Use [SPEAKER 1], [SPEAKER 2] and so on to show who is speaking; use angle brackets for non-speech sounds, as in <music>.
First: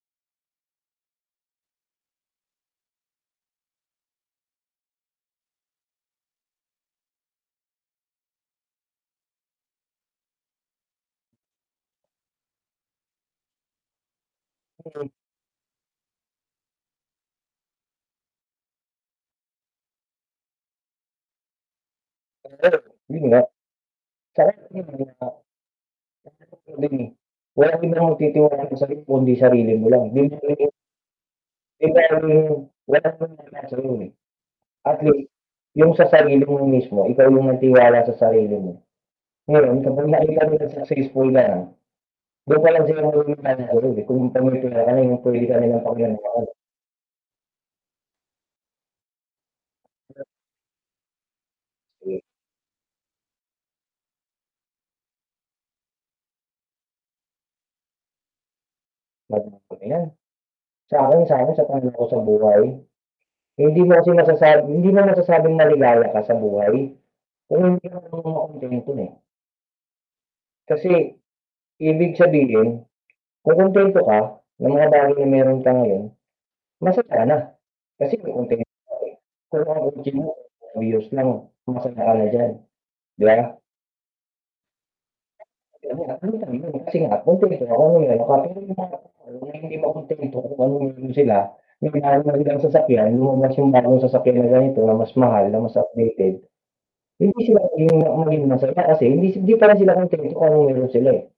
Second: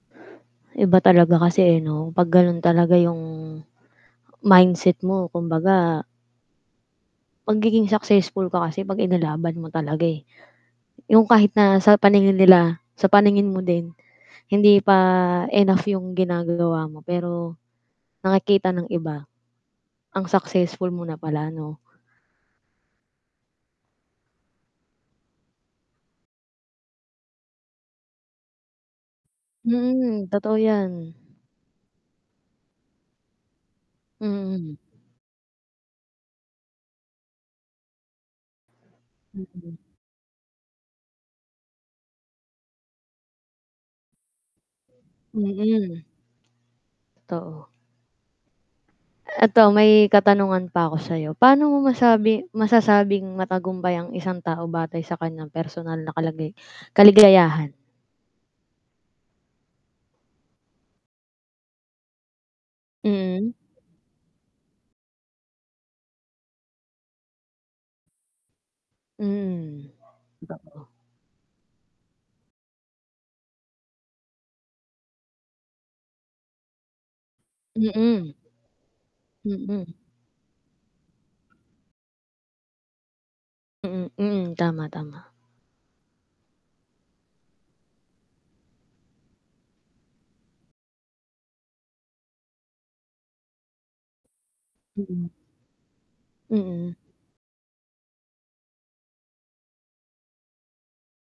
[SPEAKER 1] Iba talaga kasi, eh, 'no, pag ganun talaga yung mindset mo kumbaga magiging successful ka kasi 'pag inilaban mo talaga, eh. Yung kahit na sa paningin nila, sa paningin mo din, hindi pa
[SPEAKER 2] Mhm.
[SPEAKER 1] enough yung ginagawa mo, pero nakikita ng iba, ang successful mo na pala 'no.
[SPEAKER 2] <unintelligible> yun nga. <unintelligible> <unintelligible> mo. Walang ibang magtitiwala sa sarili mo kundi sarili mo lang.
[SPEAKER 1] Mm, totoo
[SPEAKER 2] <unintelligible>
[SPEAKER 1] 'yan.
[SPEAKER 2] <unintelligible>
[SPEAKER 1] Mm.
[SPEAKER 2] At least, yung sa sarili mo mismo ikaw yung may tiwala sa sarili mo.
[SPEAKER 1] Mm.
[SPEAKER 2] Ngayon kapag nakita nilang successful ka na, dun palang sila maniniwala sa'yo, eh.
[SPEAKER 1] Mm.
[SPEAKER 2] <unintelligible>
[SPEAKER 1] Totoo. Eto may katanungan pa ko sayo, paano mo
[SPEAKER 2] Hmm.
[SPEAKER 1] masabi masasabing matagumpay ang isang tao batay sa kanyang personal na kalagay kaligayahan?
[SPEAKER 2] <unintelligible> ko na 'yan. Sa'kin sa'kin sa tanong ko sa buhay,
[SPEAKER 1] Mm.
[SPEAKER 2] hindi mo kasi masasabi hindi mo masasabing maligaya ka sa buhay, kung hindi ka marunong makontento, eh.
[SPEAKER 1] Hmm. Totoo.
[SPEAKER 2] Kasi ibig sabihin, kung kontento ka sa mga bagay na meron ka ngayon, masaya ka na kasi
[SPEAKER 1] Mm.
[SPEAKER 2] na kontento ka na, eh. Kung ang
[SPEAKER 1] Mm.
[SPEAKER 2] kotse mo ay used na, na masaya ka na diyan, 'di ba?
[SPEAKER 1] Mm, tama, tama.
[SPEAKER 2] Kasi nga kontento kana, kasi nga kuntento <unintelligible> kuntento <unintelligible> hindi marunong makontento kung anong meron sila <unintelligible> sasakyan, lumabas yung bagong sasakyan na ganito na mas
[SPEAKER 1] Mm.
[SPEAKER 2] mahal, na mas updated.
[SPEAKER 1] Mm.
[SPEAKER 2] Hindi mo siya <unintelligible> masaya kasi hin hindi parin sila kontento kung anong meron sila, eh.